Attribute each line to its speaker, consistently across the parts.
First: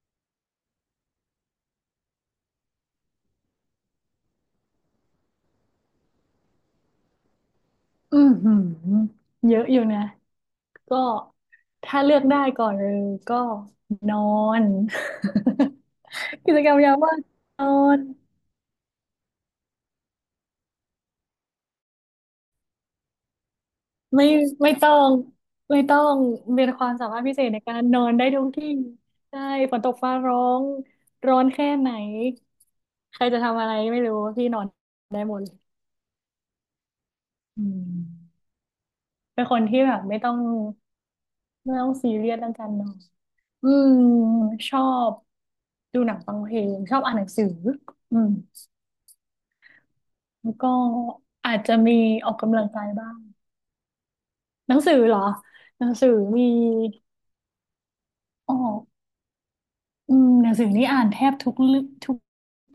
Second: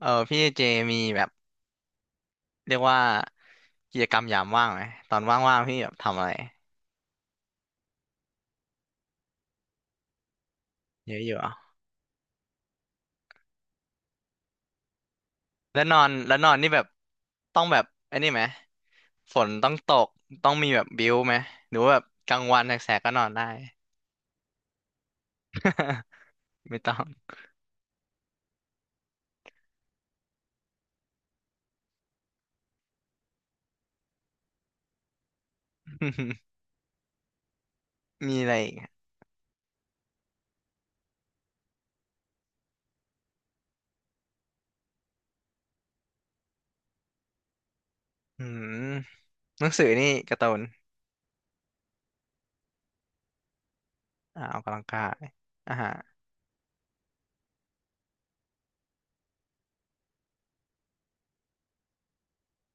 Speaker 1: เออพี่เจมีแบบเรียกว่ากิจกรรมยามว่างไหมตอนว่างๆพี่แบบทำอะไร
Speaker 2: อือหือเยอะอยู่นะก็
Speaker 1: เยอะอยู่อ่ะ
Speaker 2: ถ้าเลือกได้ก่อนเลยก็นอน
Speaker 1: แล้วนอนแล้ว นอ
Speaker 2: กิ
Speaker 1: น
Speaker 2: จก
Speaker 1: นี่
Speaker 2: รร
Speaker 1: แบ
Speaker 2: ม
Speaker 1: บ
Speaker 2: ยามว่างน
Speaker 1: ต้อง
Speaker 2: อ
Speaker 1: แบบ
Speaker 2: น
Speaker 1: ไอ้นี่ไหมฝนต้องตกต้องมีแบบบิ้วไหมหรือว่าแบบกลางวันแสกๆก็นอนได้
Speaker 2: ไม่ไม่ต้องไม่ต้องเป็ น
Speaker 1: ไม่
Speaker 2: ควา
Speaker 1: ต้
Speaker 2: ม
Speaker 1: อง
Speaker 2: สามารถพิเศษในการนอนได้ทุกที่ใช่ฝนตกฟ้าร้องร้อนแค่ไหนใครจะทำอะไรไม่รู้พี่นอนได้หมดเลย อืม
Speaker 1: มีอะไรอีกอะ
Speaker 2: เป็นคนที่แบบไม่ต้องซีเรียสเรื่องการนอนอืมชอบดูหนังฟังเพลงชอบอ่านหนังสืออืม
Speaker 1: อืมหนังสือนี่การ์ตู
Speaker 2: แล้ว
Speaker 1: น
Speaker 2: ก็อาจจะมีออกกำลังกายบ้าง
Speaker 1: อ่าออก
Speaker 2: หนั
Speaker 1: กำลั
Speaker 2: ง
Speaker 1: ง
Speaker 2: สือ
Speaker 1: กา
Speaker 2: เหร
Speaker 1: ย
Speaker 2: อ
Speaker 1: อ่า
Speaker 2: หนั
Speaker 1: ฮะ
Speaker 2: งสือมีออกอืมหนังสือนี่อ่านแทบทุกเรื่องทุก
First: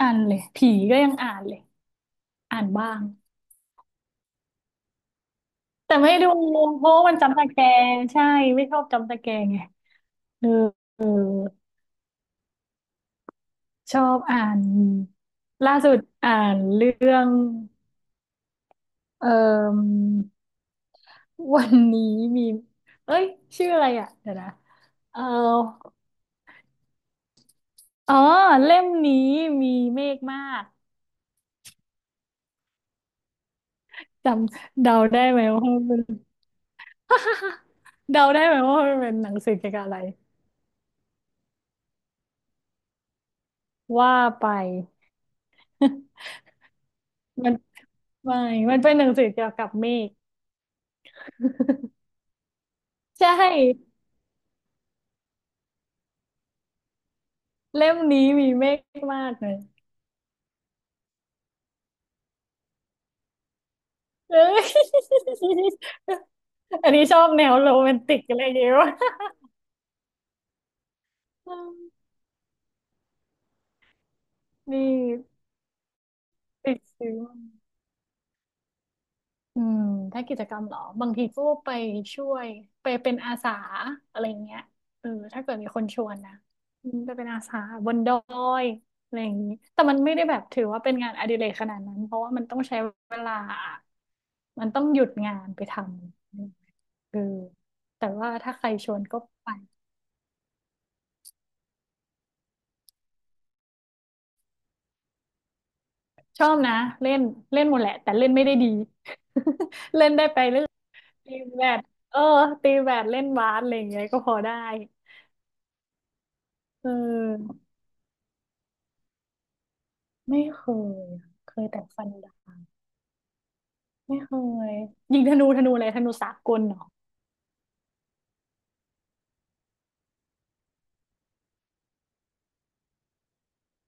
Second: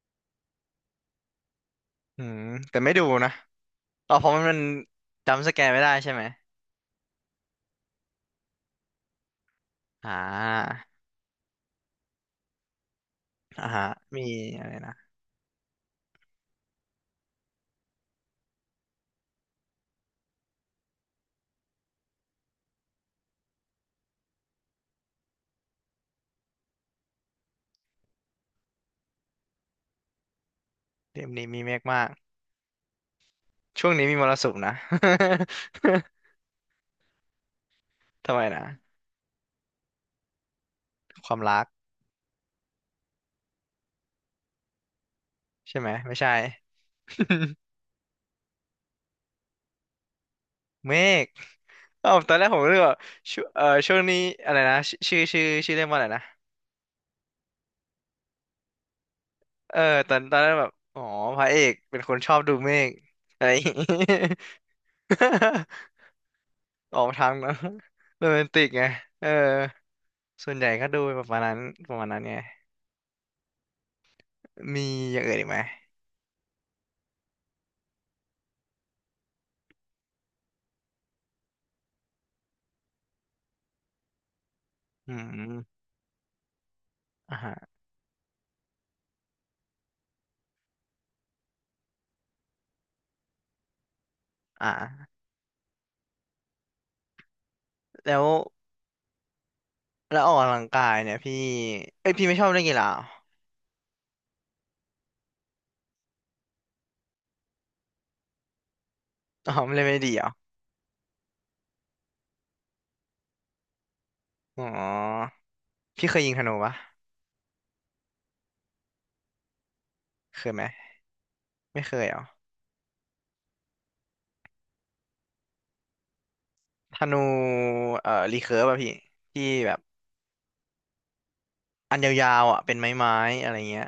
Speaker 2: อันเลยผีก็ยังอ่านเลย
Speaker 1: อืม
Speaker 2: อ่าน
Speaker 1: แต่
Speaker 2: บ้า
Speaker 1: ไม่
Speaker 2: ง
Speaker 1: ดูนะอ๋อเพราะมันจำสแกนไม่ได้
Speaker 2: แต่
Speaker 1: ใช่
Speaker 2: ไม่
Speaker 1: ไหม
Speaker 2: ดูเพราะว่ามันจำตะแกรงใช่ไม่ชอบจำตะแกรงไง
Speaker 1: อ่า
Speaker 2: เออเออ
Speaker 1: อ่าฮะ
Speaker 2: ชอบ
Speaker 1: มี
Speaker 2: อ่าน
Speaker 1: อะไรนะ
Speaker 2: ล่าสุดอ่านเรื่องเอ่อวันนี้มีเอ้ยชื่ออะไรอ่ะเดี๋ยวนะเออ อ๋อเล่มนี้มีเมฆมาก
Speaker 1: เล่มนี้มีเมฆมาก ช่วงนี้มีม
Speaker 2: จ
Speaker 1: รสุมนะ
Speaker 2: ำเดาได้ไหมว่ามันเป็น เดา
Speaker 1: ทำไม
Speaker 2: ได้ไหม
Speaker 1: นะ
Speaker 2: ว่ามันเป็นหนังสือเกี่ยวกับอะไร
Speaker 1: ความรัก
Speaker 2: ว่าไป
Speaker 1: ใช่ไหม ไม่ ใช่
Speaker 2: มันไม่มันเป็นหนังสือเกี่ยวกับเมฆ
Speaker 1: เมฆ เอ้าตอนแรกผมเลือกว่า
Speaker 2: ใช
Speaker 1: ช่วช่ว
Speaker 2: ่
Speaker 1: งนี้อะไรนะชชื่อชื่อชื่อเรียกว่าอะไรนะ
Speaker 2: เล่มนี้มีเมฆมากเลย
Speaker 1: เออตอนแรกแบบอ๋อพระเอกเป็นคนชอบดูเมฆอะไรอย่างงี้
Speaker 2: เอ้ย อั น
Speaker 1: ออ
Speaker 2: นี้
Speaker 1: ก
Speaker 2: ชอ
Speaker 1: ทา
Speaker 2: บ
Speaker 1: ง
Speaker 2: แน
Speaker 1: นะ
Speaker 2: วโรแมนติก
Speaker 1: โร
Speaker 2: อะ
Speaker 1: แม
Speaker 2: ไรอ
Speaker 1: น
Speaker 2: ย่าง
Speaker 1: ติก
Speaker 2: เงี้ย
Speaker 1: ไง
Speaker 2: วะ
Speaker 1: เออ ส่วนใหญ่ก็ดูประมาณนั้นประมาณ นั้นไง
Speaker 2: นี่
Speaker 1: มีอย่างอื่นอีกไหม
Speaker 2: ติดซื้อ อืมถ้ากิจกรรมเหรอบางทีก็ไปช่วยไปเป็นอาสาอะไรอย่างเงี้ยเออ
Speaker 1: อื
Speaker 2: ถ้าเกิดมีค
Speaker 1: ม
Speaker 2: นชวนนะอืมไปเป็น
Speaker 1: อ่า
Speaker 2: อา
Speaker 1: ฮะ
Speaker 2: สาบนดอยอะไรอย่างนี้แต่มันไม่ได้แบบถือว่าเป็นงานอดิเรกขนาดนั้นเพราะว่ามันต้องใช้เวลามันต้องหยุ
Speaker 1: อ่า
Speaker 2: ดงานไปทำเออแต่
Speaker 1: แล้ว
Speaker 2: ว่าถ้าใครชวนก็ไป
Speaker 1: แล้วออกกำลังกายเนี่ยพี่เอ้ยพี่ไม่ชอบเล่นกีฬา
Speaker 2: ชอบนะเล่นเล่นหมดแหละแต่เล่นไม่ได้ดี
Speaker 1: อ๋อมันเล่น ไม่
Speaker 2: เล่
Speaker 1: ดี
Speaker 2: น
Speaker 1: เหร
Speaker 2: ได้
Speaker 1: อ
Speaker 2: ไปเล่นตีแบดเออตีแบดเล่นบาสอะไรอย่างเงี้ยก็พอได้
Speaker 1: อ๋อพี่เคยยิงธนูปะ
Speaker 2: เออ ไม่
Speaker 1: เคยไหม
Speaker 2: เคยอะเคยแต่
Speaker 1: ไม่เค
Speaker 2: ฟั
Speaker 1: ย
Speaker 2: น
Speaker 1: เหรอ
Speaker 2: ดาบไม่เคยยิงธนูธนูอะไรธนูสากลเหรอ
Speaker 1: ธนูเอ่อรีเคิร์ฟอะพี่ที่แบบอันยาวๆอะเป็นไม้ๆอะไรเงี้ย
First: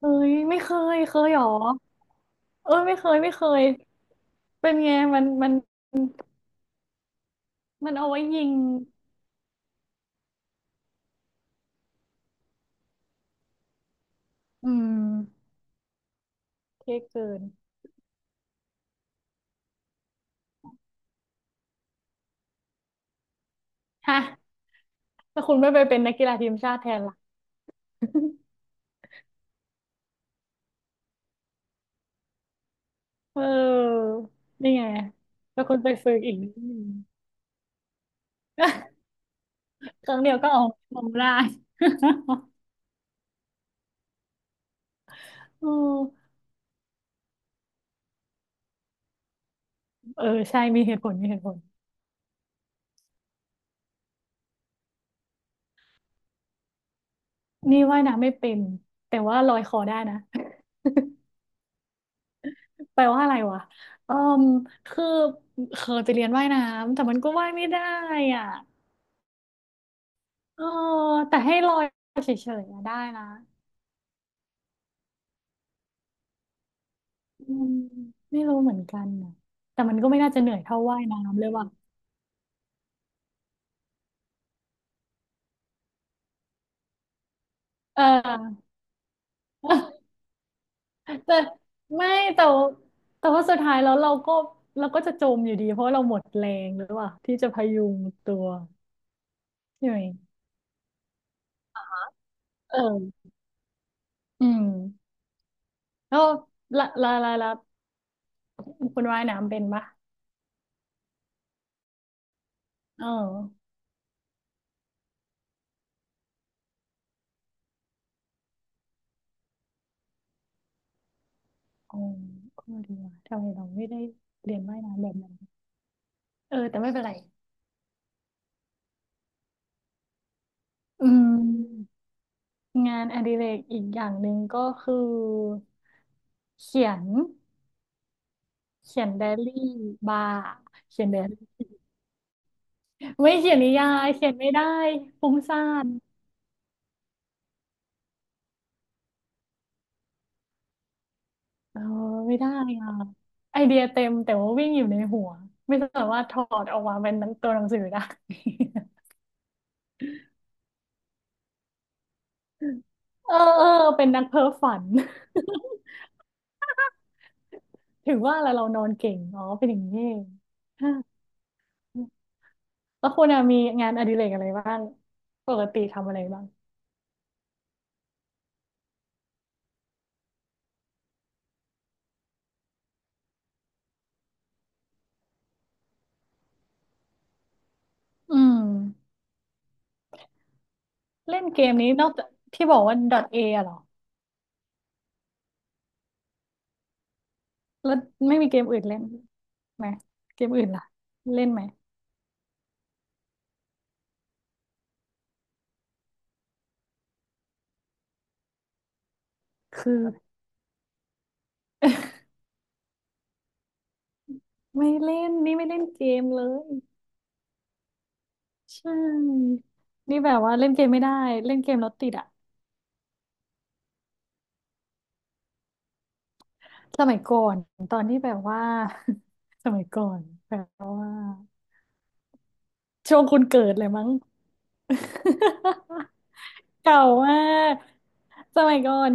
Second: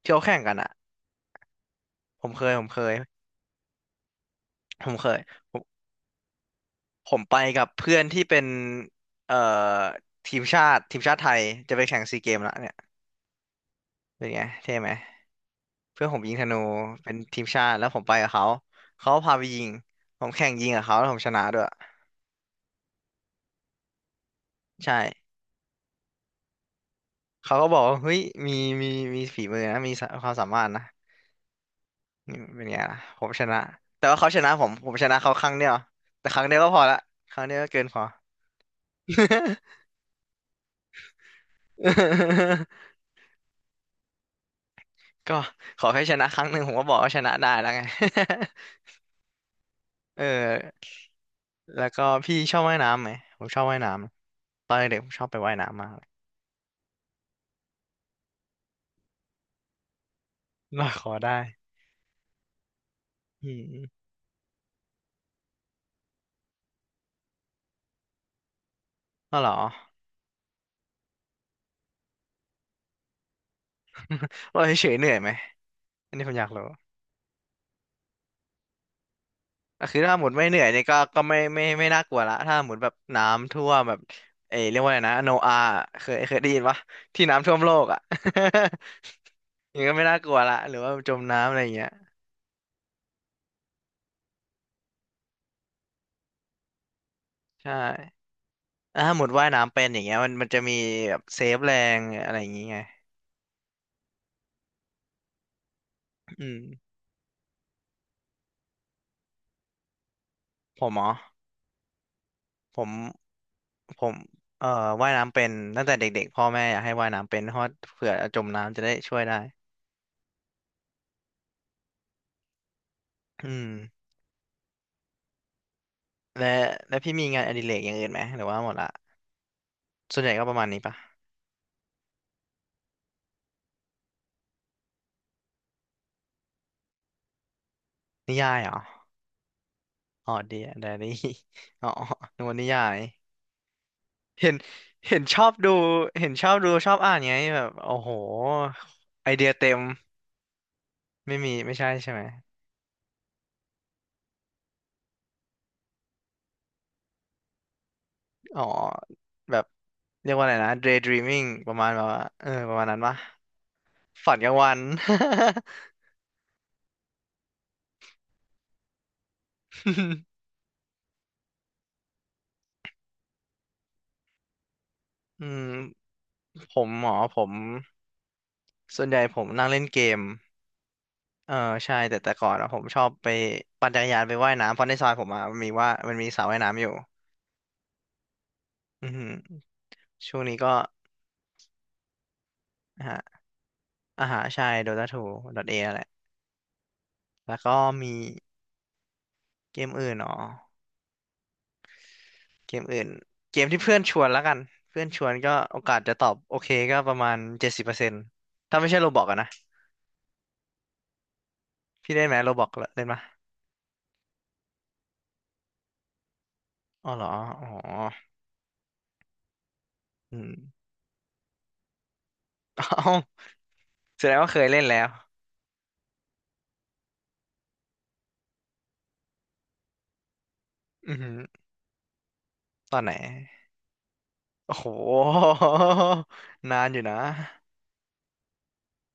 Speaker 2: เอ้
Speaker 1: ที่เขา
Speaker 2: ย
Speaker 1: แข่งกัน
Speaker 2: ไม่เค
Speaker 1: อะ
Speaker 2: ยเคยเหรอ
Speaker 1: ผมเคยผม
Speaker 2: เอ้
Speaker 1: เค
Speaker 2: ย
Speaker 1: ย
Speaker 2: ไม่เคยเป็น
Speaker 1: ผ
Speaker 2: ไง
Speaker 1: มเคย
Speaker 2: มันมั
Speaker 1: ผ
Speaker 2: น
Speaker 1: มผมไปกับ
Speaker 2: มั
Speaker 1: เพื่
Speaker 2: น
Speaker 1: อน
Speaker 2: เอาไว้
Speaker 1: ที่เป็
Speaker 2: ยิ
Speaker 1: น
Speaker 2: ง
Speaker 1: เอ่อทีมชาติไทยจะไปแข่งซีเกมละเนี่ยเป็นไง
Speaker 2: อื
Speaker 1: เท่ไหม
Speaker 2: ม
Speaker 1: เพื่อนผมยิงธนู
Speaker 2: เท่
Speaker 1: เป็น
Speaker 2: เกิ
Speaker 1: ที
Speaker 2: น
Speaker 1: มชาติแล้วผมไปกับเขาเขาพาไปยิงผมแข่งยิงกับเขาแล้วผมชนะด้วย
Speaker 2: ฮะ
Speaker 1: ใช่
Speaker 2: แล้วคุณไม่ไปเป็นนักกีฬาทีมชาติแทนล่ะ
Speaker 1: เขาก็บอกว่าเฮ้ยมีมีมีฝีมือนะมีสะความสามารถนะนี่เป็นไงล่ะผม
Speaker 2: เ
Speaker 1: ชนะแต่
Speaker 2: ออ
Speaker 1: ว่าเขาชนะผม
Speaker 2: นี่ไง
Speaker 1: ผมชนะเขาครั้ง
Speaker 2: แล้
Speaker 1: เดี
Speaker 2: ว
Speaker 1: ยว
Speaker 2: คุณไปฝึก
Speaker 1: แต่
Speaker 2: อี
Speaker 1: ค
Speaker 2: ก
Speaker 1: รั้ง
Speaker 2: นิด
Speaker 1: เดียวก็
Speaker 2: นึ
Speaker 1: พอ
Speaker 2: ง
Speaker 1: ละครั้งเดียวก็เกินพอ
Speaker 2: ครั้งเดียวก็เอาลงได้
Speaker 1: ก็
Speaker 2: เอ
Speaker 1: ขอ
Speaker 2: อ
Speaker 1: แค่ชนะครั้งหนึ่งผมก็บอกว่าชนะได้แล้วไง
Speaker 2: เอ
Speaker 1: เออ
Speaker 2: อใช่มีเหตุผลมีเหตุผล
Speaker 1: แล้วก็พี่ชอบว่ายน้ำไหมผมชอบว่ายน้ำตอนเด็กๆผมชอบไปว่ายน้ำมากเลย
Speaker 2: นี่ว่ายน้ำไม่เป็นแต่ว่าลอยคอได้นะ
Speaker 1: ลอยคอได้
Speaker 2: แปลว่าอะไร
Speaker 1: อื
Speaker 2: วะ
Speaker 1: ม
Speaker 2: เออมคือเคยไปเรียนว่ายน้ำแต่มันก็ว่ายไม่ได้อ่ะ
Speaker 1: ก็เหรอ
Speaker 2: เออแต่ให้ลอยเฉยๆอะได้นะ
Speaker 1: ลอยเฉยๆเหนื่อยไหมอันนี้ผมอยากรู้
Speaker 2: อืมไม่รู้เหมือนกันนะแต่
Speaker 1: ก็
Speaker 2: มั
Speaker 1: คื
Speaker 2: น
Speaker 1: อ
Speaker 2: ก็
Speaker 1: ถ้า
Speaker 2: ไม่
Speaker 1: หม
Speaker 2: น่า
Speaker 1: ด
Speaker 2: จะ
Speaker 1: ไม่
Speaker 2: เหนื่
Speaker 1: เห
Speaker 2: อ
Speaker 1: นื่
Speaker 2: ย
Speaker 1: อย
Speaker 2: เท่า
Speaker 1: เนี่ยก็
Speaker 2: ว่าย
Speaker 1: ก็ไม่
Speaker 2: น้ำเลย
Speaker 1: ไม่
Speaker 2: ว่ะ
Speaker 1: ไม่น่ากลัวละถ้าหมดแบบน้ำท่วมแบบเอยเรียกว่าอะไรนะโนอาเคยได้ยินปะที่น้ำท่วมโลกอ่ะ
Speaker 2: เออ
Speaker 1: อย่างนี้ก็ไม่น่า กลัวละหรือว่าจม
Speaker 2: แต่
Speaker 1: น้ำอะไรอย่างเงี้ย
Speaker 2: ไม่แต่วแต่ว่าสุดท้ายแล้วเราก็เราก็จะจมอยู่ดีเพราะเราหมดแรงหรือเปล่าที่จะพ
Speaker 1: ใช่
Speaker 2: ยุงตัว
Speaker 1: แล้วถ้าหมดว่ายน้ำเป็
Speaker 2: ใช่
Speaker 1: นอ
Speaker 2: ไหม
Speaker 1: ย่างเงี้ยมันจะมีแบบเซฟแรงอะไรอย่างเงี้
Speaker 2: เอ
Speaker 1: ย
Speaker 2: ออืมแล้ว
Speaker 1: อืม
Speaker 2: ละคุณว่ายน้ำเป็นปะ
Speaker 1: ผมเหรอผม
Speaker 2: เออ
Speaker 1: ผมเอ่อว่ายน้ำเป็นตั้งแต่เด็กๆพ่อแม่อยากให้ว่ายน้ำเป็นเพราะเผื่อจมน้ำจะได้ช่วยได้
Speaker 2: อ๋อก็ดีว่ะทำไม
Speaker 1: อื
Speaker 2: เรา
Speaker 1: ม
Speaker 2: ไม่ได้เรียนว่ายน้ำแบบนั้น
Speaker 1: และ
Speaker 2: เออแต่ไม่
Speaker 1: และ
Speaker 2: เป็นไร
Speaker 1: พี่มีงานอดิเรกอย่างอื่นไหมหรือว่าหมดละส่วนใหญ่ก็ประมาณนี้ปะ
Speaker 2: อืมงานอดิเรกอีกอย่างหนึ่งก็คือเขียน
Speaker 1: นิยายเหรอ
Speaker 2: เขียนไดอารี่บา
Speaker 1: อ๋อ
Speaker 2: ร์
Speaker 1: เดียได อา
Speaker 2: เขียน
Speaker 1: รี่
Speaker 2: ไดอารี่
Speaker 1: อ๋อนึกว่านิยาย
Speaker 2: ไม่เขียนนิยายเขียน
Speaker 1: เห็
Speaker 2: ไม่
Speaker 1: น
Speaker 2: ได้
Speaker 1: เห็น
Speaker 2: ฟุ้
Speaker 1: ช
Speaker 2: ง
Speaker 1: อบ
Speaker 2: ซ่า
Speaker 1: ดู
Speaker 2: น
Speaker 1: เห็นชอบดู ชอบอ่านไงแบบโอ้โหไอเดียเต็มไม่มี ไม่
Speaker 2: เออ
Speaker 1: ใช่ใช่ไหม
Speaker 2: ไม่ได้อ่ะไอเดียเต็มแต่ว่าวิ่งอยู่ในหัวไม่สามารถถอดออกมาเป็นหนังตัวหนังสือได้
Speaker 1: อ๋อแบบ เรียกว่าอะไรนะ daydreaming ประมาณแบบว่าเออประมาณนั้นปะ
Speaker 2: เออเออเป็นนัก
Speaker 1: ฝัน
Speaker 2: เพ้อ
Speaker 1: กลางวั
Speaker 2: ฝั
Speaker 1: น
Speaker 2: น ถึงว่าแล้วเรานอนเก่งอ๋อเป็นอย่างนี้เอง ฮะแล้วคุณอะมีงานอดิเรกอะไรบ้าง
Speaker 1: อื
Speaker 2: ป
Speaker 1: ม
Speaker 2: กติทำอะไรบ้าง
Speaker 1: ผมส่วนใหญ่ผมนั่งเล่นเกม เออใช่แต่แต่ก่อนอะผมชอบไปปั่นจักรยานไปว่ายน้ำเพราะในซอยผมอะมันมีสระว่ายน้ำอยู่
Speaker 2: อืม
Speaker 1: อือหือ ช่วงนี้ก็
Speaker 2: เล่นเกมนี้นอกจากที่บอกว่า
Speaker 1: นะฮะ
Speaker 2: dot .a อะเหรอ
Speaker 1: อาหารชายโดตาทูดอเอแหละแล้วก็
Speaker 2: แล้ว
Speaker 1: มี
Speaker 2: ไม่มีเกมอื่นเล่น
Speaker 1: เก
Speaker 2: ไหม
Speaker 1: มอื่นอ๋อ
Speaker 2: เกมอื่นล่ะเล่นไหม
Speaker 1: เกมอื่นเกมที่เพื่อนชวนแล้วกันเพื่อนชวนก็โอกาสจะตอบโอเคก็ประมาณ70%ถ้าไม่ใช่โรบอกอะนะ
Speaker 2: คือ
Speaker 1: พี่เล่นไหมโรบอกเล่นปะ
Speaker 2: ไม่เล่นนี่ไม่เล่นเกมเลย
Speaker 1: อ๋อเหรออ๋อ
Speaker 2: ใช่นี่แบ
Speaker 1: อื
Speaker 2: บ
Speaker 1: ม
Speaker 2: ว่าเล่นเกมไม่ได้เล่นเกมแล้วติดอะ
Speaker 1: เอ้าแสดงว่าเคยเล่นแล้ว
Speaker 2: สมัยก่อนตอนที่แบบว่า สมัยก่อนแบบว่า
Speaker 1: อือหือตอนไหน
Speaker 2: ช่วงคุณเกิดเลยมั้ง
Speaker 1: โอ้โห นา นอ
Speaker 2: เก่า
Speaker 1: ยู่นะ
Speaker 2: มากสมัยก่อน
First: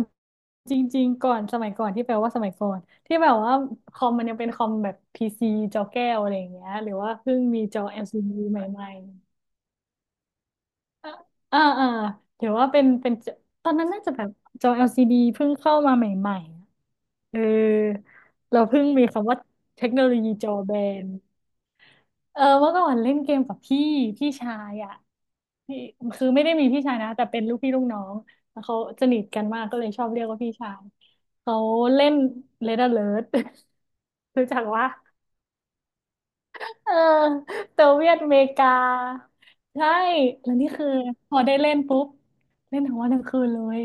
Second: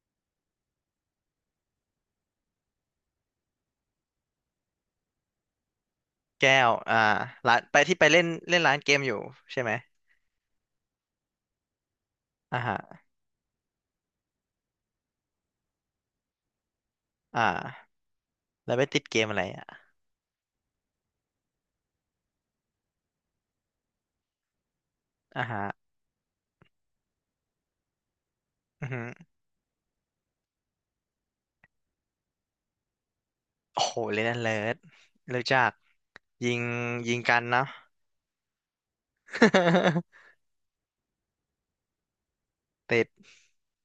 Speaker 2: จริงๆก่อนสมัยก่อนที่แปลว่าสมัยก่อนที่แบบว่าคอมมันยังเป็นคอมแบบพีซีจอแก้วอะไรอย่าง
Speaker 1: แก้
Speaker 2: เงี้
Speaker 1: ว
Speaker 2: ยหรือ
Speaker 1: อ่า
Speaker 2: ว่าเพิ่ง
Speaker 1: ร้าน
Speaker 2: มี
Speaker 1: ไป
Speaker 2: จอ
Speaker 1: ที่ไปเล่น
Speaker 2: LCD
Speaker 1: เล่
Speaker 2: ให
Speaker 1: นร้าน
Speaker 2: ม่
Speaker 1: เกมอยู่ใช่ไหม
Speaker 2: ๆอ่าอ่าหรือ
Speaker 1: อ่า
Speaker 2: ว่า
Speaker 1: ฮะ
Speaker 2: เป็นเป็นจอตอนนั้นน่าจะแบบจอ LCD เพิ่งเข้ามาใหม่ๆเออ
Speaker 1: อ่า
Speaker 2: เรา
Speaker 1: แล้วไป
Speaker 2: เพิ่ง
Speaker 1: ติด
Speaker 2: มี
Speaker 1: เกม
Speaker 2: คำว่า
Speaker 1: อะไรอ่ะ
Speaker 2: เทคโนโลยีจอแบน เออเมื่อก่อนเล่นเกมกับพี่พี่ชายอ่ะ
Speaker 1: อ่าฮะ
Speaker 2: พี่คือไม่ได้มีพี่ชายนะแต่เป็นลูกพี่ลูกน้องแล้วเขา
Speaker 1: อือฮึ
Speaker 2: สนิทกันมากก็เลยชอบเรียกว่าพี่ชายเขาเล่น Red Alert
Speaker 1: โอ้โหเล่น
Speaker 2: รู้
Speaker 1: เลิ
Speaker 2: จัก
Speaker 1: ศ
Speaker 2: ว่า
Speaker 1: รู้จักยิง
Speaker 2: เออ
Speaker 1: ยิงกันเนาะ
Speaker 2: โซเวียตอเมริกาใช่แล้วนี่คือพอได้เล่นปุ๊บเล่น ทั้ง
Speaker 1: ติ
Speaker 2: วั
Speaker 1: ด
Speaker 2: นทั้งคืนเลย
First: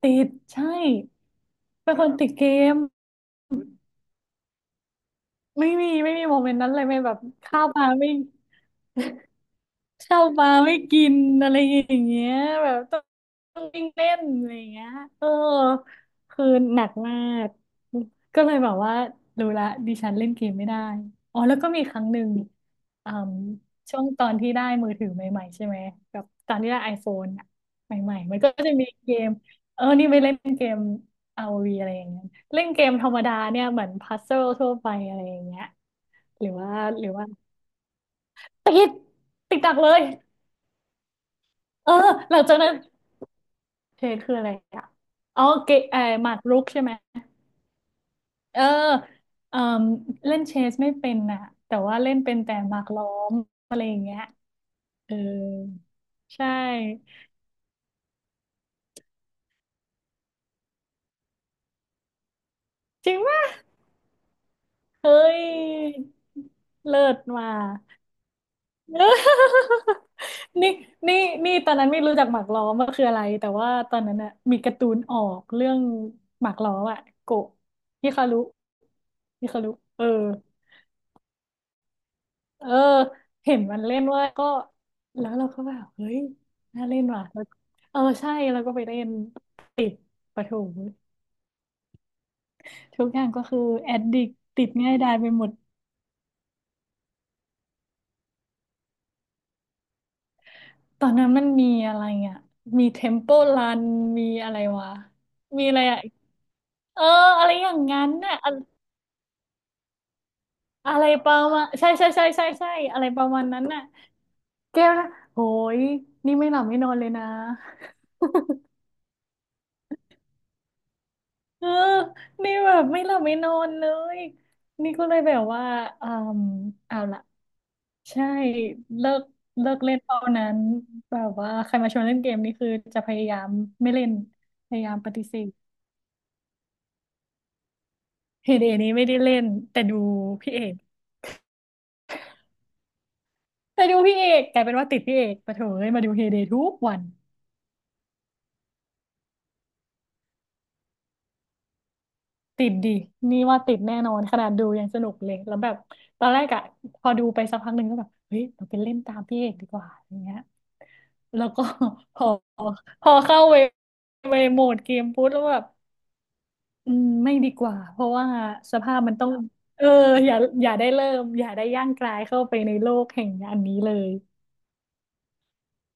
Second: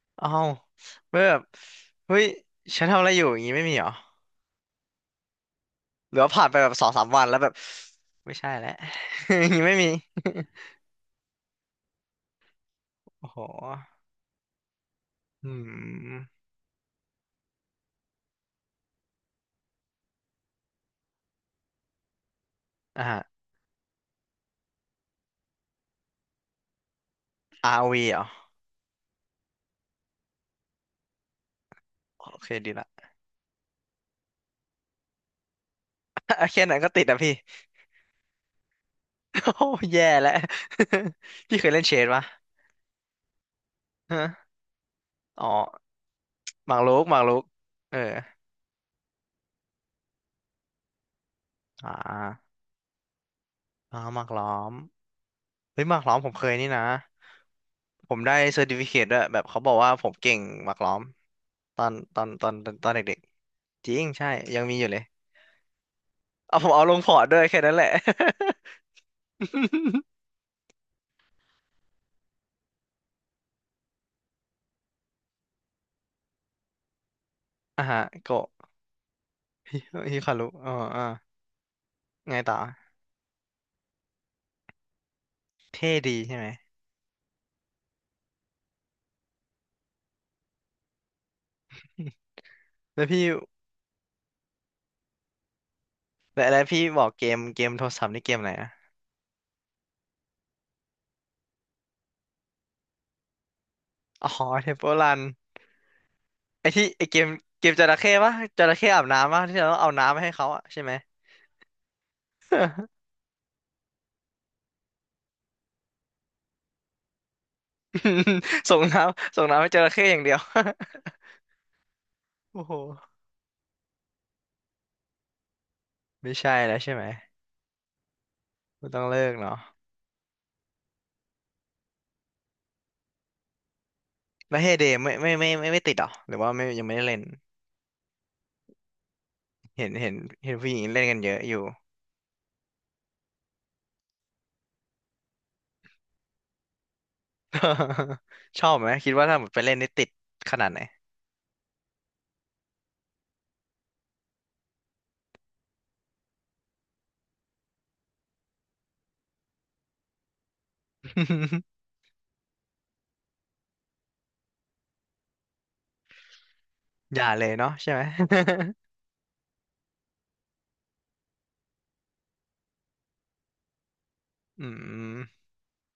Speaker 2: ติ
Speaker 1: เอ้า
Speaker 2: ดใช่
Speaker 1: แบบ
Speaker 2: เป็นคน
Speaker 1: เฮ้ย
Speaker 2: ติดเกม
Speaker 1: ฉันทำอะไรอยู่อย่างงี้ไม่มีเหรอ
Speaker 2: ไม่มีไม่
Speaker 1: หรือ
Speaker 2: มี
Speaker 1: ว่า
Speaker 2: โม
Speaker 1: ผ่าน
Speaker 2: เม
Speaker 1: ไป
Speaker 2: นต์
Speaker 1: แบ
Speaker 2: นั้น
Speaker 1: บ
Speaker 2: เล
Speaker 1: ส
Speaker 2: ย
Speaker 1: อง
Speaker 2: ไม่
Speaker 1: สาม
Speaker 2: แบบ
Speaker 1: วันแล้วแบบ
Speaker 2: ข้าวปลาไม่
Speaker 1: ไม่ใช่แล้ว อย่างงี้ไม่มี
Speaker 2: เช่า มาไม่กินอะไรอย่างเงี้ยแบบต้อง
Speaker 1: โอ้โห
Speaker 2: วิ่งเล่นอะไรอย่างเงี้ยเออ
Speaker 1: อืม
Speaker 2: คือหนักมากก็เลยแบบว่ารู้ละดิฉันเล่นเกมไม่ได้อ๋อแล้วก็มีครั้งหนึ่ง
Speaker 1: อ่า
Speaker 2: อื
Speaker 1: ฮะ
Speaker 2: มช่วงตอนที่ได้มือถือใหม่ๆใช่ไหมกับตอนที่ได้ไอโฟนอะ
Speaker 1: อาร์วี
Speaker 2: ให
Speaker 1: เห
Speaker 2: ม่
Speaker 1: รอ
Speaker 2: ๆมันก็จะมีเกมเออนี่ไปเล่นเกม r o ีอะไรอย่างเงี้ย
Speaker 1: โอเค
Speaker 2: เล่น
Speaker 1: ดี
Speaker 2: เก
Speaker 1: ละ
Speaker 2: มธรรมดาเนี่ยเหมือนพัซเซิลทั่วไปอะไรอย่างเงี้ยหรื อ
Speaker 1: แค่
Speaker 2: ว่า
Speaker 1: นั้นก็ติ
Speaker 2: ห
Speaker 1: ด
Speaker 2: รือ
Speaker 1: อะ
Speaker 2: ว่า
Speaker 1: พี่
Speaker 2: ติด ติด
Speaker 1: โอ้
Speaker 2: ดักเลย
Speaker 1: แย่แล้ว พี่เคยเล่น
Speaker 2: เอ
Speaker 1: เช
Speaker 2: อ
Speaker 1: ดปะ
Speaker 2: หลังจากนั้นเทคืออะไร
Speaker 1: ฮะ
Speaker 2: อ่ะอ๋อ
Speaker 1: อ๋อ
Speaker 2: เกหมากรุกใช่ไหม
Speaker 1: หมากรุกเออ
Speaker 2: เออเล่นเชสไม่เป็นน่ะแต่
Speaker 1: อ่
Speaker 2: ว่าเล่นเป็นแต่
Speaker 1: า
Speaker 2: หมากล้อมอะไรอ
Speaker 1: อ่า
Speaker 2: ย่างเงี้
Speaker 1: ห
Speaker 2: ย
Speaker 1: มากล้อม
Speaker 2: เออ
Speaker 1: เฮ้ยหมากล้อมผมเค
Speaker 2: ใช่
Speaker 1: ยนี่นะผมได้เซอร์ติฟิเคตด้วยแบบเขาบอกว่าผมเก่งหมากล้อมตอน
Speaker 2: จริ
Speaker 1: เด็ก
Speaker 2: งว่า
Speaker 1: ๆจริงใช่ยังมีอยู่เลย
Speaker 2: เฮ้ย
Speaker 1: เอาผมเอาลง
Speaker 2: เลิ
Speaker 1: พอ
Speaker 2: ศ
Speaker 1: ร์ตด้วย
Speaker 2: มา
Speaker 1: แค่นั้นแหละ
Speaker 2: เออ นี่นี่นี่ตอนนั้นไม่รู้จักหมากล้อมว่าคืออะไรแต่ว่าตอนนั้นน่ะมีการ์ตูนออกเรื่องหมากล้อมอะโกะ
Speaker 1: อ่าฮะ
Speaker 2: ฮิคารุ
Speaker 1: โกะ
Speaker 2: ฮิคารุเออ
Speaker 1: ฮิคารุอ๋ออ่าไงต่อ
Speaker 2: เออเห็นมันเล่นเว่าก็แล้วเราก็แบบ
Speaker 1: เท่
Speaker 2: เฮ้
Speaker 1: ดี
Speaker 2: ย
Speaker 1: ใช่ไหม
Speaker 2: น่าเล่นว่ะแล้วเออใช่แล้วก็ไปเล่นติดปะโถ
Speaker 1: แล้
Speaker 2: ทุ
Speaker 1: ว
Speaker 2: กอ
Speaker 1: พี่
Speaker 2: ย่างก็คือแอดดิกติดง่ายดายไปหมด
Speaker 1: แล้วพี่บอกเกมโทรศัพท์นี่เกมอะไรนะ
Speaker 2: ตอนนั้นมันมีอะไรอ่ะมีเทม p ป e รันมี
Speaker 1: อ๋อ
Speaker 2: อะไร
Speaker 1: เทมเพิ
Speaker 2: วะ
Speaker 1: ลรัน
Speaker 2: มีอะไรอ่ะ
Speaker 1: ไอที่
Speaker 2: เอ
Speaker 1: ไอ
Speaker 2: อ
Speaker 1: เกม
Speaker 2: อะไร
Speaker 1: เก
Speaker 2: อ
Speaker 1: ม
Speaker 2: ย่าง
Speaker 1: จระ
Speaker 2: งั้
Speaker 1: เข้
Speaker 2: น
Speaker 1: ปะ
Speaker 2: น่ะอะ
Speaker 1: จระเข้อาบน้ำปะที่เราต้องเอาน้ำไปให้เขาอะใช่ไหม
Speaker 2: อะไรประมาณใช่ อะไรประมาณนั้นน่ะแก้วนะโหยนี่ไม่หลับไม่นอนเลยนะ
Speaker 1: ส่งน้ำส่งน้ำให้จระเข้อย่างเดียว
Speaker 2: เออนี่
Speaker 1: โอ้
Speaker 2: แบ
Speaker 1: โห
Speaker 2: บไม่หลับไม่นอนเลยนี่ก็เลยแบบว่าอื
Speaker 1: ไม่
Speaker 2: ม
Speaker 1: ใช่แล้วใช่
Speaker 2: เอา
Speaker 1: ไหม
Speaker 2: ล่ะใช่
Speaker 1: ก็ต้อง
Speaker 2: เลิ
Speaker 1: เลิ
Speaker 2: ก
Speaker 1: กเนาะ
Speaker 2: เล่นเอ่านั้นแบบว่าใครมาชวนเล่นเกมนี่คือจะพยายามไม่เล่น
Speaker 1: แล้วเฮ
Speaker 2: พยา
Speaker 1: เด
Speaker 2: ยา
Speaker 1: ย์
Speaker 2: มปฏิเสธ
Speaker 1: ไม่ติดเหรอหรือว่าไม่ยังไม่ได้เล่น
Speaker 2: เฮเดนี้ไม่ได้เล่นแต่
Speaker 1: เห็น
Speaker 2: ดู
Speaker 1: เห็นเห็
Speaker 2: พี่
Speaker 1: น
Speaker 2: เอ
Speaker 1: ผู้ห
Speaker 2: ก
Speaker 1: ญิงเล่นกันเยอะอยู่
Speaker 2: แต่ดูพี่เอกกลายเป็นว่าติดพี่เอกปะเถเอ้ยมาดูเฮเดทุกวัน
Speaker 1: ชอบไหมคิดว่าถ้าหมดไปเล่นนี่ติดขนาดไหน
Speaker 2: ติดดินี่ว่าติดแน่นอนขนาดดูยังสนุกเลยแล้วแบบตอนแรกอะพอดูไปสักพักหนึ่งก็แบบเฮ้ยเราไปเล่นตามพี่เอกดีกว่าอย่างเงี้ย แล้วก็ พอพอเข้าเวโหมดเกมปุ๊บแล้วแบบอืม
Speaker 1: อย่า
Speaker 2: ไม่
Speaker 1: เล
Speaker 2: ดี
Speaker 1: ย
Speaker 2: ก
Speaker 1: เนาะ
Speaker 2: ว่า
Speaker 1: ใช่
Speaker 2: เพ
Speaker 1: ไหม
Speaker 2: ราะว่าสภาพมันต้องเอออย่าอย่าได้เริ่มอย่าได้ย่างกรายเข้าไปในโลกแห่งอันนี้เลย
Speaker 1: อืม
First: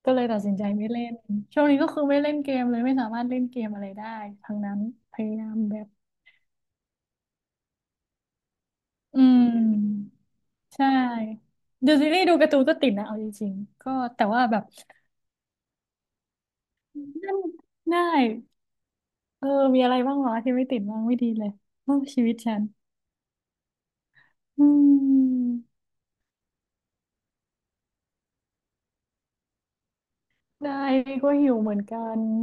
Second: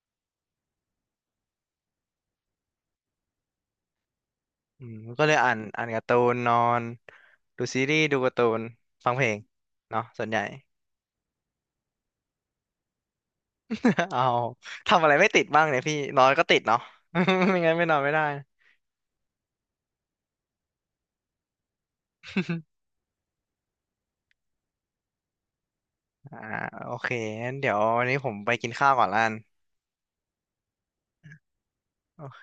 Speaker 2: ก็เลยตัดสินใจไม่เล่นช่วงนี้ก็คือไม่เล่นเกมเลยไม่สามารถเล่นเกมอะไรได้ทั้งนั้น
Speaker 1: อืม
Speaker 2: พ
Speaker 1: ก็เล
Speaker 2: ยา
Speaker 1: ย
Speaker 2: ยามแบ
Speaker 1: อ่า
Speaker 2: บ
Speaker 1: นการ์ตูนนอนดูซีรีส์ดูการ์ตูนฟัง
Speaker 2: อื
Speaker 1: เพลงเนาะ
Speaker 2: ม
Speaker 1: ส่วนใหญ่
Speaker 2: ใช่ดูซีรีส์ดูการ์ตูนก็ติดนะเอาจริงๆก็
Speaker 1: เอา
Speaker 2: แต่ว่าแบบ
Speaker 1: ทำอะไรไม่ติดบ้างเนี่ยพี่นอนก็ติดเนาะ
Speaker 2: นั่น
Speaker 1: ไม่งั้นไม่นอ
Speaker 2: ได้
Speaker 1: นไม่ได้
Speaker 2: เออมีอะไรบ้างวะที่ไม่ติดบ้างไม่ดีเลยโอ้ชีวิตฉัน อืม
Speaker 1: อ่าโอเคงั้นเดี๋ยววันนี้ผมไปกินข้าวก่อนละกัน
Speaker 2: ได้ก็หิวเหมือนกัน
Speaker 1: โอเค